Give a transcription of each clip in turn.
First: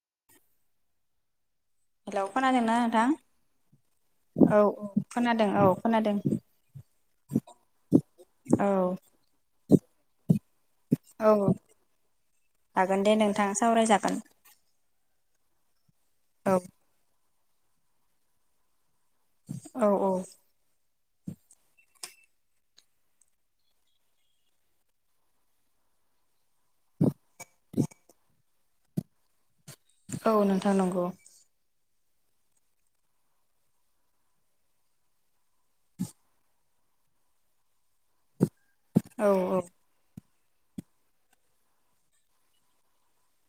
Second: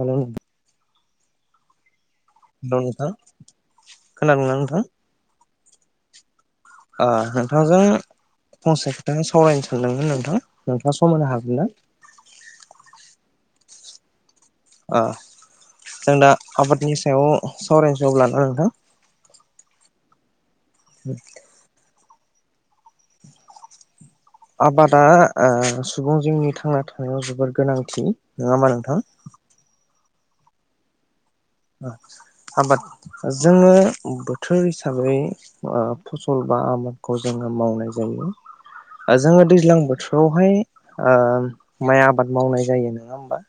हेल' hello खोनादोंना नोंथां खोनादोंना नोंथां औ नोंथां? औ खोनादों औ। खोनादों। ओ नोंथांजों औ फंसे खोथा सावरायनोसै मोन नोंथां। नोंथाङा समायना औ हागोन ना? हागोन दे नोंथां सावरायजागोन। ओ जों दा औ आबादनि सायाव सावरायनोस लादों नोंथां। औ औ। [unintelligible] आबादा ओ सुबुं जिउनि थांना थानायनि जोबोर गोनांथि। नङा होमबा नोंथां? औ नोंथां नंगौ। आबाद जोङो बोथोर हिसाबै ओ फसल बा आबादखौ जोङो मावनाय जायो औ जोङो दैज्लां बोथोर बेवहाय ओ माइ आबाद मावनाय जायो नङा होमबा?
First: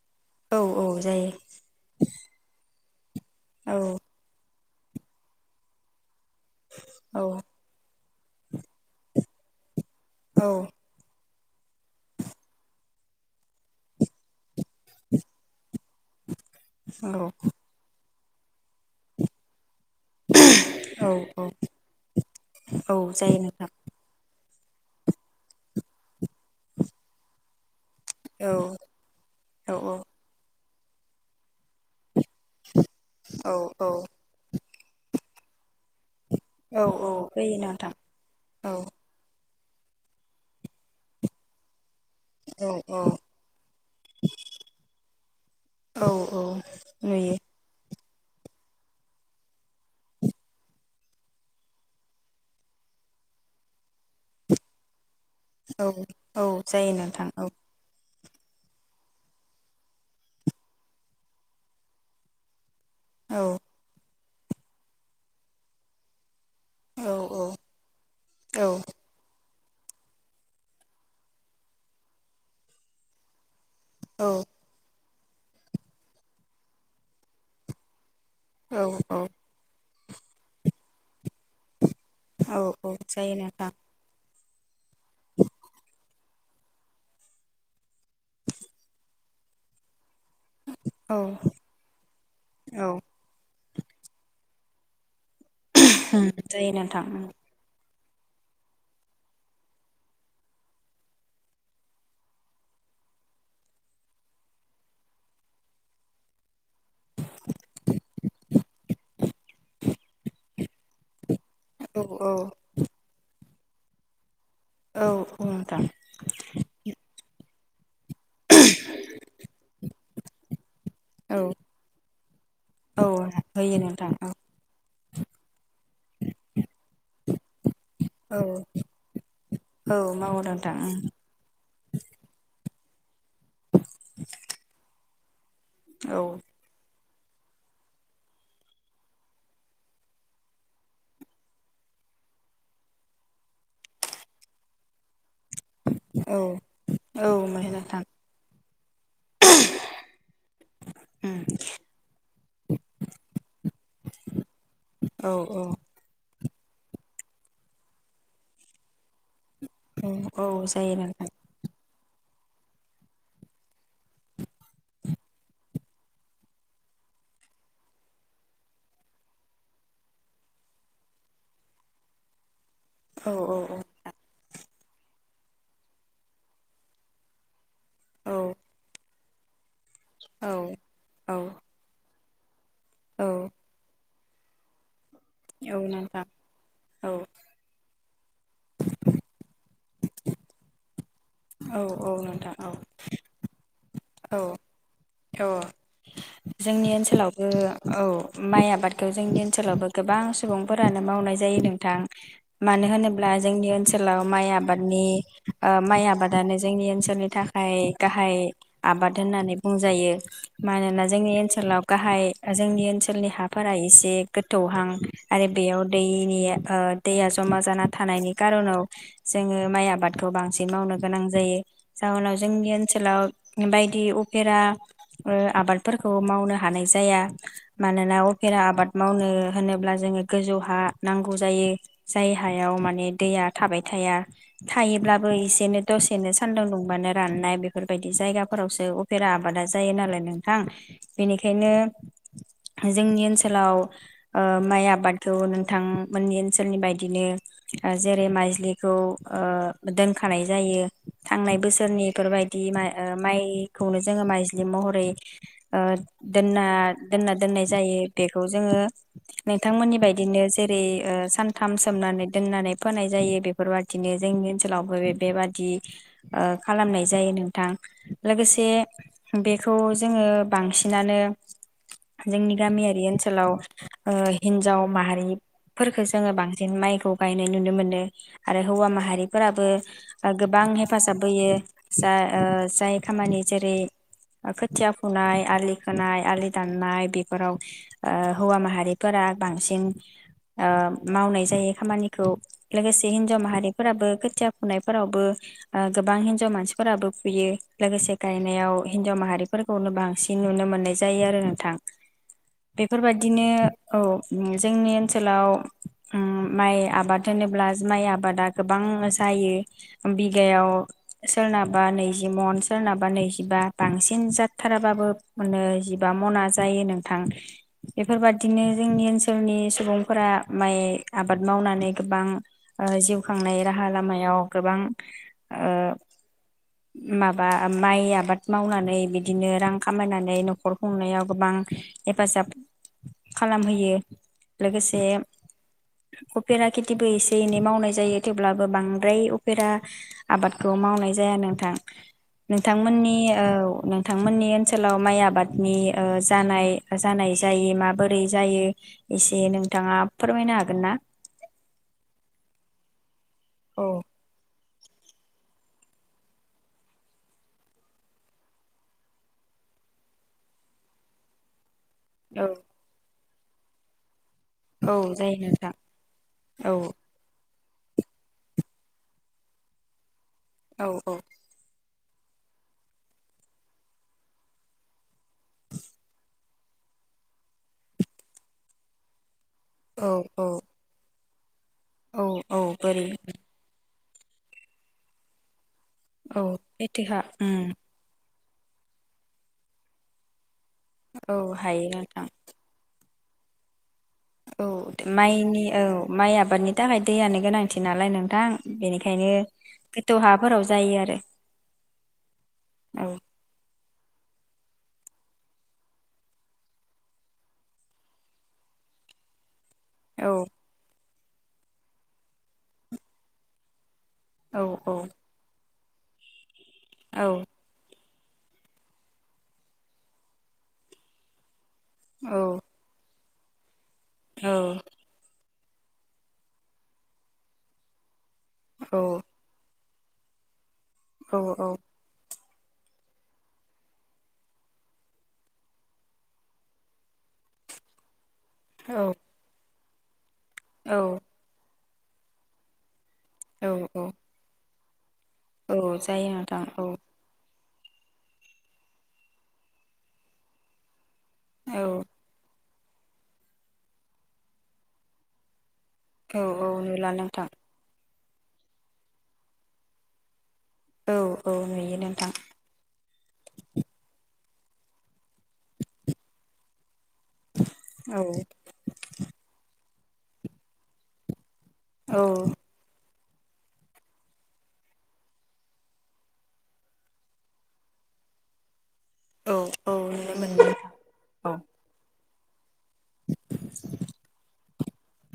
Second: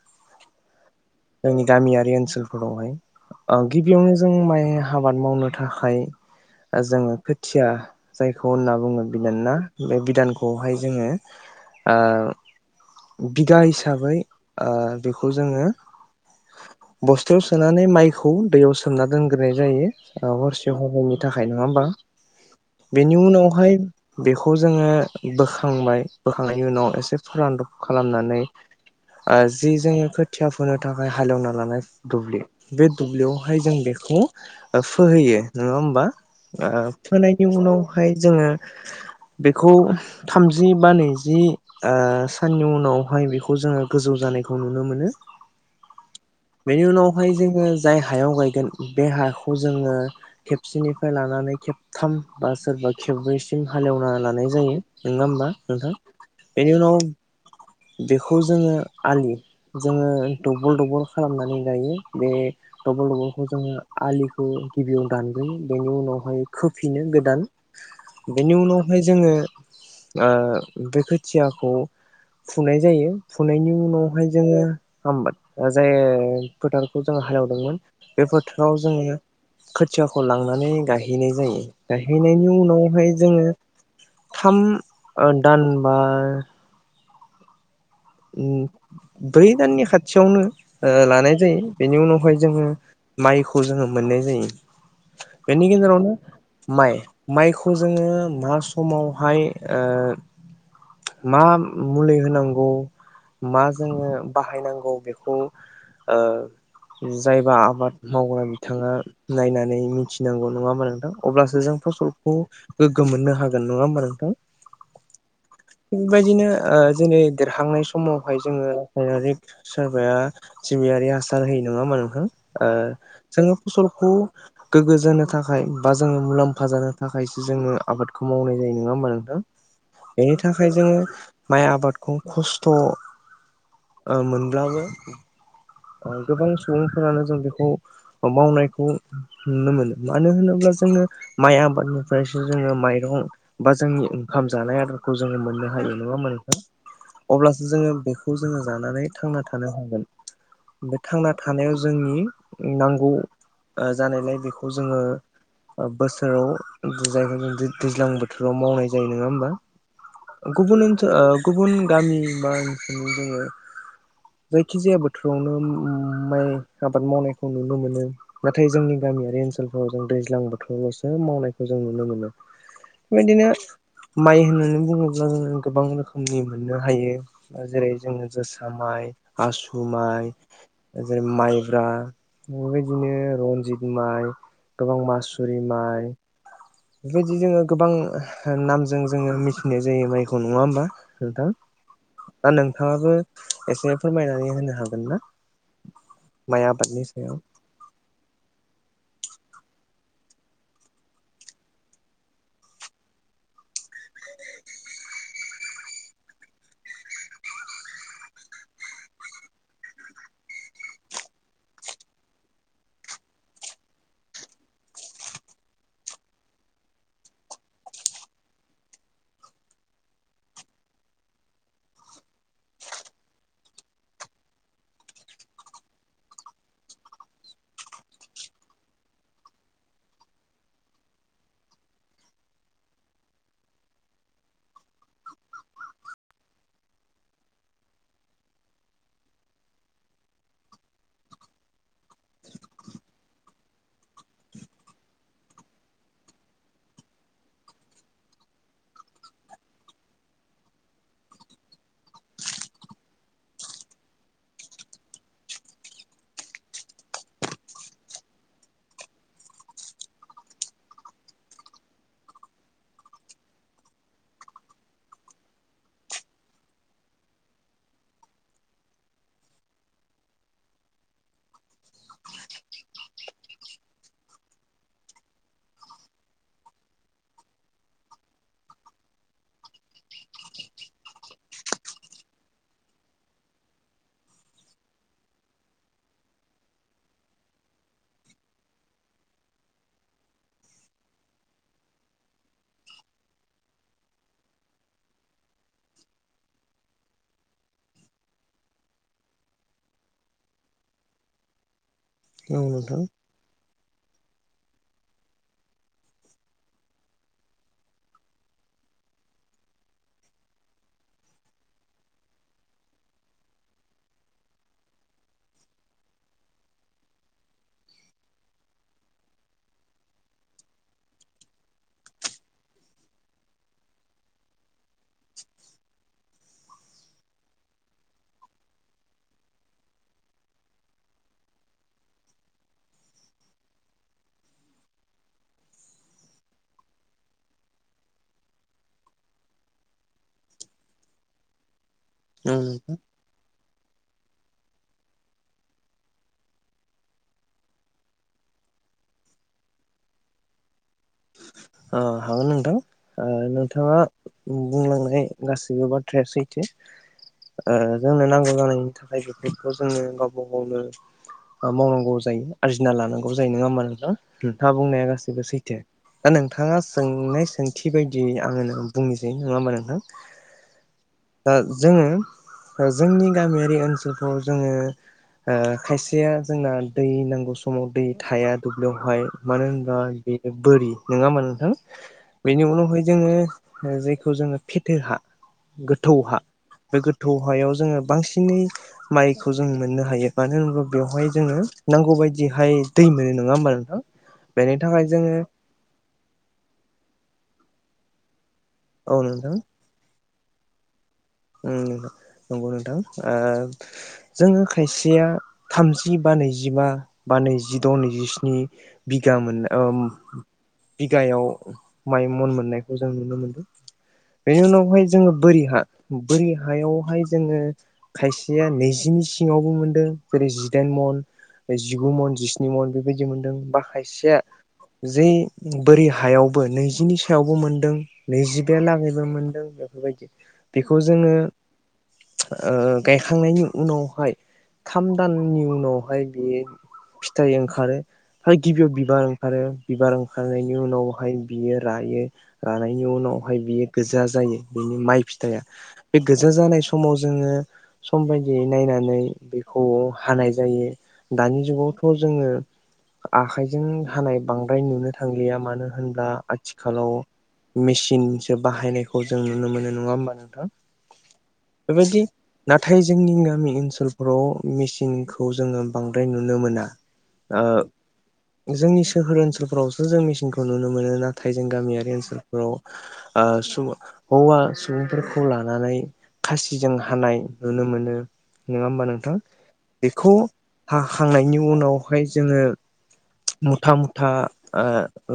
औ औ। जायो गामियारि ओनसोलफोरावहाय ओ औ गिबियावनो जों माइ आबाद मावनो थाखाय जोङो औ खोथिया जायखौ होनना बुङो बिदानना बे औ बिदानखौहाय जोङो ओ बिगा हिसाबै ओ बेखौ जोङो औ बस्थायाव सोनानै माइखौ दैयाव सोमना दोनग्रोनाय जायो हरसे औ हरैनि थाखाय नङा होमा औ बेनि जायो नोंथां उनावहाय बे खौ जोङो बोखांबाय बोखांनायनि उनाव एसे फोरानदब खालामनानै औ ओ जि औ जोङो खोथिया नि थाखाय हालेवना लानाय दुब्लि बे औ दुब्लियावहाय जों बेखौ फोहैयो नङा होमबा औ ओ औ फोनायनि फैयो नोंथां उनावहाय जोङो औ बेखौ थामजि बा नैजि ओ साननि औ औ उनावहाय बेखौ जोङो गोजौ जानायखौ नुनो मोनो औ औ बेनि उनावहाय नुयो जोङो जाय हायाव गायगोन बे हाखौ जोङो खेबसेनिफ्राय लानानै खेबथाम बा सोरबा खेब्रैसिम हालेवना लानाय जायो नङा होमबा औ नोंथां औ बेनि जायो उनाव नोंथां औ बेखौ जोङो आलि जोङो दबल दबल खालामनानै गायो बे दबल औ दबलखौ जोङो आलि खौ गिबियाव दानग्रोयो बेनि उनावहाय खोफिनो औ गोदान बेनि औ उनावहाय जोङो ओ बे खोथियाखौ फुनाय जायो फुनायनि उन उनावहाय औ जोङो हामबाद जाय ओ फोथारखौ जोंङो हालेवदोंमोन बे फोथोराव जोङो औ खोथ थियाखौ लांनानै गायहैनाय जायो गायहैनायनि औ उनावहाय जायो जोङो नोंथां थाम ओ दानबा उ बै दाननि खाथ थियावनो ओ औ लानाय जायो बेनि उनावहाय जोङो औ माइख खौ जोङो मोननाय जायो बेनि गेजेरावनो जायो माइ नोंथां उम माइखौ जो जोङो मा समावहाय ओ मा मुलि होनांगौ मा जोङो बाहायनांगौ बेखौ ओ जायबा आबाद मावग्रा बिथाङा नायनानै मिथिनांगौ नङा होमा नोंथां अब्लासो जों औ औ फसलखौ गोग्गो मोननो हाग गोन नङा होमबा नोंथां? औ औ नोंथां थिग बायदिनो ओ जेरै देरहांनाय स समावहाय जोङो ओ रिक सोरबाया सिबियारि औ हासार होयो नङा मा नोथां ओ औ जोङो होयो फसलखौ नोंथां औ गोग्गो जानो थाखाय बा जोङो मुलाम्फा जानो थाखायसो जोङो आबादखौ औ मावनाय जायो नङा मा नोंथां? औ बेनि मावो थाखाय नोंथां जोङो माइ आबादखौ खस्थ थ' ओ मोनब्लाबो ओ औ गोबां सुबुं फोरानो जों बेखौ मावनायखौ नुनो मोनो मानो होनोब्ला जोङो माइ आबादनिफ्रायसो जोङो माइरं बा जोंनि ओंखाम जानाय आदारखौ ज जोङो मोननो हायो नङा होमबा औ औ नोंथां अब्लासो मोनो जोङो नोंथां बेखौ जोङो जानानै थांना थानो हागोन। बे थांना थानायाव जोंनि नांगौ ओ जानायलाय बेखौ जोङो औ औ ओ बोसो [unintelligible] दैज्लां बोथोराव मावनाय जायो नोङा होमबा? औ गुबुन जायो ओनसोल ओ नोंथां गुबुन गामि बा जोङो जायखि जाया बो थोरावनो माइ आबाद मावनायखौ नुनो मोनो। नाथाय जोंनि गामियारि ओनसोलफोराव जों दैज्लां बोथोरावल'सो मावनायखौ जों नुनो मोनो। औ बेबायदिनो औ माइ होननानै बुङोब्ला जोङो गोबां रोखोमनि मोननो हायो। जेरै जोङो औ जोसा माइ, आसु माइ जेरै औ माइब्रा बेबायदिनो औ रनजित माइ गोबां मास औ सुरिमाइ नोंथां औ बेफोरबायदि जोङो गोबां ओ नामजों जोङो मिथिनाय जायो माइखौ नङा होमबा? नोंथां औ औ नोंथां दा औ नोंथाङाबो एसे फोरमायनानै होनो हागोन। ना औ माइ जोंनि आबादनि सायाव ओनसोलावबो औ माइ आबादखौ जोंनि ओन सोलावबो गोबां सुबुंफोरानो मावनाय जायो नोंथां मानो होनोब्ला जोंनि ओन सोलाव माइ आबादनि ओ माइ आबादानो जोंनि ओनसोलनि थाखाय गाहाय आबाद होननानै बुं जायो मानोना जोंनि ओनसोलाव गाहाय जोंनि ओनसोलनि हाफोरा एसे गोथौहां आरो बेयाव दैनि ओ दैया जमा जाना थानायनि खारनाव जोङो माइ आबादखौ बांसिन मावनो गोनां जायो जाहोनाव जोंनि ओनसोलाव बायदि उफेरा ओ आबादफोरखौ मावनो हानाय जाया मानोना अफेरा आबाद मावनो होनोब्ला जोङो गोजौ हा नांगौ जायो जाय हायाव माने दैया थाबाय थाया थायोब्लाबो एसेनो, दसेनो सान्दुं दुंबानो राननाय बेफोरबायदि जायगाफोरावसो अफेरा आबादा जायो नालाय नोंथां बेनिखायनो जोंनि ओनसोलाव ओ माइ आबादखौ नोंथां मोननि ओनसोलनि बायदिनो जेरै-माइज्लिखौ ओ दोनखानाय जायो थांनाय बोसोरनिफोरबायदि माइ-माइखौनो जों माइज्लि महरै ओ दोनना-दोनना दोननाय जायो बेखौ जोङो नोंथांमोननि बायदिनो जेरै ओ सानथाम सोमनानै दोननानै फोनाय जायो। बेफोरबादिनो जोंनि ओनसोलावबो बेबादि ओ खालामनाय जायो नोंथां लोगोसे बेखौ जोङो बांसिनानो जोंनि गामियारि ओनसोलाव ओ हिनजाव माहारिफोरखो जोङो बांसिन माइखौ गायनाय नुनो मोनो आरो हौवा माहारिफोराबो गोबां हेफाजाब होयो जा ओ जाय खामानि जेरै खोथिया फुनाय, आलि खोनाय, आलि दाननाय बेफोराव ओ हौवा माहारिफोरा बांसिन ओ मावनाय जायो खामानिखौ लोगोसे हिनजाव माहारिफोराबो खोथिया फुनायफोरावबो ओ गोबां हिनजाव मानसिफोराबो फुयो लोगोसे गायनायाव हिनजाव माहारिफोरखौनो बांसिन नुनो मोननाय जायो आरो नोंथां। औ नोंथां बेफोरबायदिनो। औ जोंनि ओनसोलाव माइ आबाद होनोब्ला माइ आबादा गोबां जायो बिगायाव सोरनाबा नैजि मन, सोरनाबा नैजिबा। बांसिन जाथाराबाबो मनो जिबा मना जायो नोंथां बेफोरबादिनो जोंनि ओनसोलनि सुबुंफोरा माइ आबाद मावनानै गोबां ओ जिउ खांनाय राहा लामायाव गोबां ओ माबा माइ आबाद मावनानै बिदिनो रां खामायनानै न'खर खुंनायाव गोबां हेफाजाब खालामहोयो लोगोसे उफेरा खेथिबो एसे-एनै मावनाय जायो थेवब्लाबो बांद्राय उफेरा आबादखौ मावनाय जाया नोंथां। औ नोंथां नोंथांमोननि औ नोंथांमोननि ओनसोलाव माइ आबादनि ओ जानाय-जानाय जायि माबोरै जायो एसे नोंथाङा फोरमायनो हागोन ना? अ हागोन नोंथां। ओ औ नोंथाङा बुंलांनाय गासैबो बाथ्राया सैथो ओ जोंनो नांगौ जानायनि थाखाय बेफोरखौ जोङो गावबा गावनो मावनांगौ जायो, आरजिना लानां गु जायो नङा होमबा नोंथां। नोंथाङा औ बुंनाया जायो गासैबो नोंथां सैथो। दा औ नोंथाङा सोंनाय सों थि बायदियै आङो बुंनोसै नोङा होमबा नोंथां। औ औ। दा जोङो जोंनि गामियारि ओनसोलखौ जोङो। ओ खायसेया। जोंना दै नांगौ समाव दै थाया दुब्लियावहाय। मानो औ होनोब्ला औ [unintelligible] नोङा होमबा नोंथां। औ औ बेनि उनावहाय बोरै जोङो ओ जि खौ जोङो फिथोहा गोथौ हा औ बे एथेखा गोथौ हायाव उम जोङो बांसिन। नै माइखौ जोङो मोननो हायो मानो होन बेवहाय औ जोङो हायो नांगौ नोंथां बायदिहाय। दैनो नोङा होमबा नोंथां। औ बेनि थाखाय जोङो माइनि औ माइ आबादनि थाखाय दैयानो गोनांथि नालाय नोंथां। औ बेनिखायनो नोंथां खो द' हाफोराव जायो आरो। उम नुला नंगौ नोंथां ओ जोङो खायसेया थामजि बा नैजिबा बा नैजिद' नैजिस्नि बिघा मोनना औ। बिगायाव माइ मन मोननायखौ जों नुनो मोनदों। औ बेनि औ उनावहाय जोङो बोरि हा। बोरि हायावहाय औ जोङो खायसेया नैजिनि सिङावबो मोनदों जेरै- जिदाइन मन। जिगु मन औ जिस्नि मन बेबाय दि मोनदों बा खायसेया औ जे बोरै हायावबो नैजिनि सायावबो मोनदों। औ नैजिबालागौबो मोनदों बेबायदि। बेखौ जोङो औ ओ गायखांनायनि उनावहाय थाम दाननि उनावहाय बेयो फिथाइ ओंखारो। फ्राय गिबियाव बिबार ओंखारो। बिबार ओ खांनायनि औ उनावहाय बियो रयो रानाय बेनि उनावहाय औ बियो औ गोजा जायो। बिनि माइ फि औ बे जायो गोजा नोंथां जानाय औ समाव जोङो सम बायदियै नायनानै बेखौ हानाय जायो। दानि औ जुगावथ' जोङो आखाइजों हानाय बांद्राय नुनो थांलिया मानो होनब्ला औ औ नुला आथिखालाव नोंथां मिसि नसो बाहायनायखौ जों नुनो मोनो नङा होमबा नों थां औ औ नुयो बेबायदि नोंथां नाथाय जोंनि गामि ओनसोलफ्राव मिसिनखौ जोङो बांद्राय नुनो मोना। ओ औ जोंनि सोहोर ओनसोलफोराव ' जों मिचिनखौ नुनो मोनो। ना थाय जों गामियारि औ ओनसोलफोराव आ सु हौवा सुबुं फोरखौ लानानै खासिजों हानाय नुनो मोनो नंङा होमबानो नो थां औ औ बेखौ नुनो मोनो नोंथां हाखांनायनि उनाव बेहाय जोंङो मुथा मुथा ओ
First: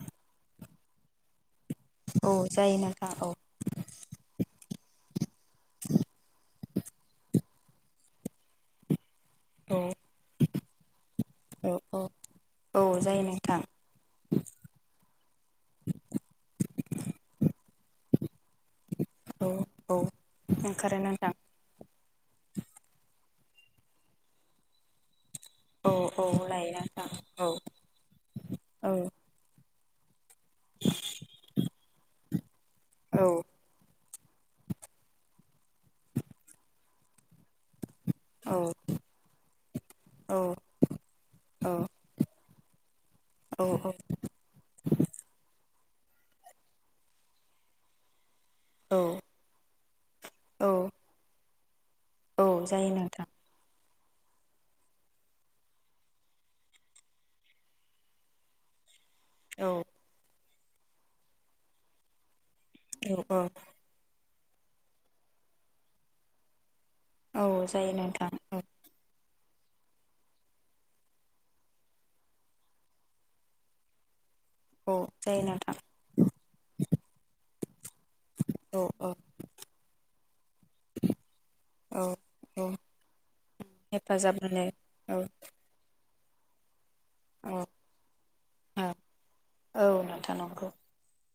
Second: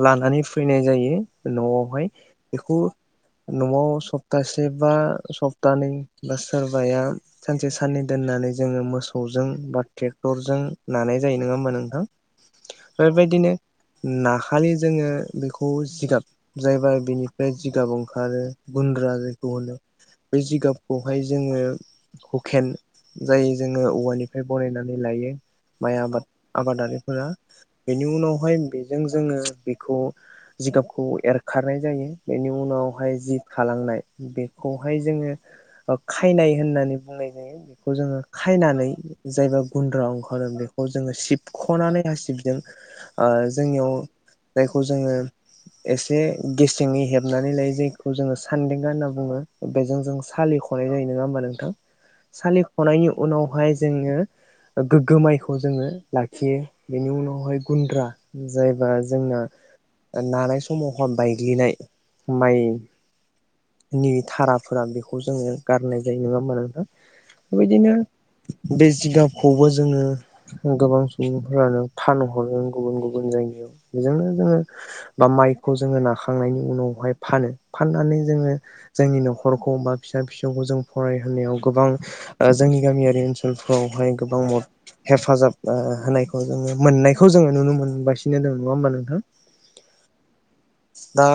लानानै फैनाय जायो नआवहाय औ जायो बेखौ नोंथां औ नआव सब सोरबा सप्तानै बा सोरबाया सानसे साननै दोननानै जोंङो मोसौ जों औ बा ट्रेक्टरजों नानाय जायो नंङा होमा औ नोंथां औ औ जायो बेबायदिनो नोंथां नाखालि जोंङो बेखौ जिगाब जायबा बेनिफ्राय जिगाबाव ओखारो गुन्द्रा औ होनो औ बे ओंखारो जिगाबखौहाय नोंथां जोंङो हुकेन जाय जोंङो औवानिफ्राय बनायनानै लायो औ माइ आबाद औ लायो नोंथां आबादारिफोरा औ बेनि उनावहाय औ बेजों जोंङो खौ जिगाबखौ एरखारनाय जायो। बेनि उनावहाय औ जिब खालांनाय बेखौहाय जोंङो ओ खायनाय होननानै बुंनाय जायो। बेखौ जोंङो औ खायनानै जायबा गुन्द्रा औ ओंखारदों बेखौ जोंङो सिबखनानै हासिबदों ओ जोंनियाव औ जायखौ जोङो एसे गेसेंडै हेबनानै लायो जायखौ जोंङो सान्देंगा औ होना बुंङो। बेजों जों सालिखनाय औ जायो ननङा होम नोंथां औ जायो सालिखनायनि नोंथां उनावहाय जोंहो गोगोम माइखौ जोंङो लाखियो बेनि उनावहाय गुन्द्रा जायबा जोंना औ नांनाय समावहन बायग्लिनाय [unintelligible] माय औ औ नि थाराफोरा बेखौ जोंङो गारनाय जायो नंङा होनबा नोंथा औ जायो बिदिनो नोंथां औ बे जिगाब खौबो जोंङो गोबां सुबुंफ्रानो फाननोहरो गुबुन गुबुन जायगायाव बेजोंनो औ ओ जायो नोंथां माइखौ जोंङो नाखांनायनि उनावहाय फानो फाननानै जोङो औ औ जोंनि नखरखौ बा फिसा फिसौखौ जों फरायहोनायाव गोबां औ ओ औ जोंनि गामियारि ओनसोलफोरावहाय हेफाजाब गोबांद मोनो औ हेफाजाब ओ होनायखौ जोंङो मोननायखौ जोङो औ नुनो मोनगासिनो दङ नङा औ होमबा नोंथां औ नोंथां नंगौ दा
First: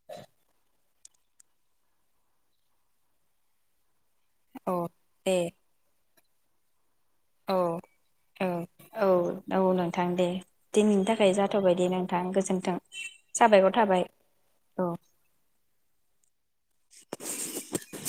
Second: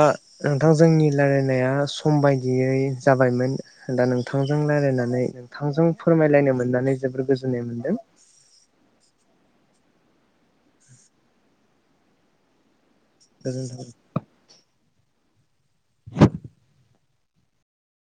नोंथांजों जोंनि रायलायनाया सम बायदियै जाबायमोन दा नोंथांजों औ रायज्लायनानै दे नोंथांजों फोरमायलायनो मोननानै जोबोर औ गोजोननाय मोनदों। औ औ औ नोंथां दे दिनैनि थाखाय जाथ'बायदि नोंथां गोजोन्थों। साबायखर गोजोनथों थाबाय औ। [unintelligible]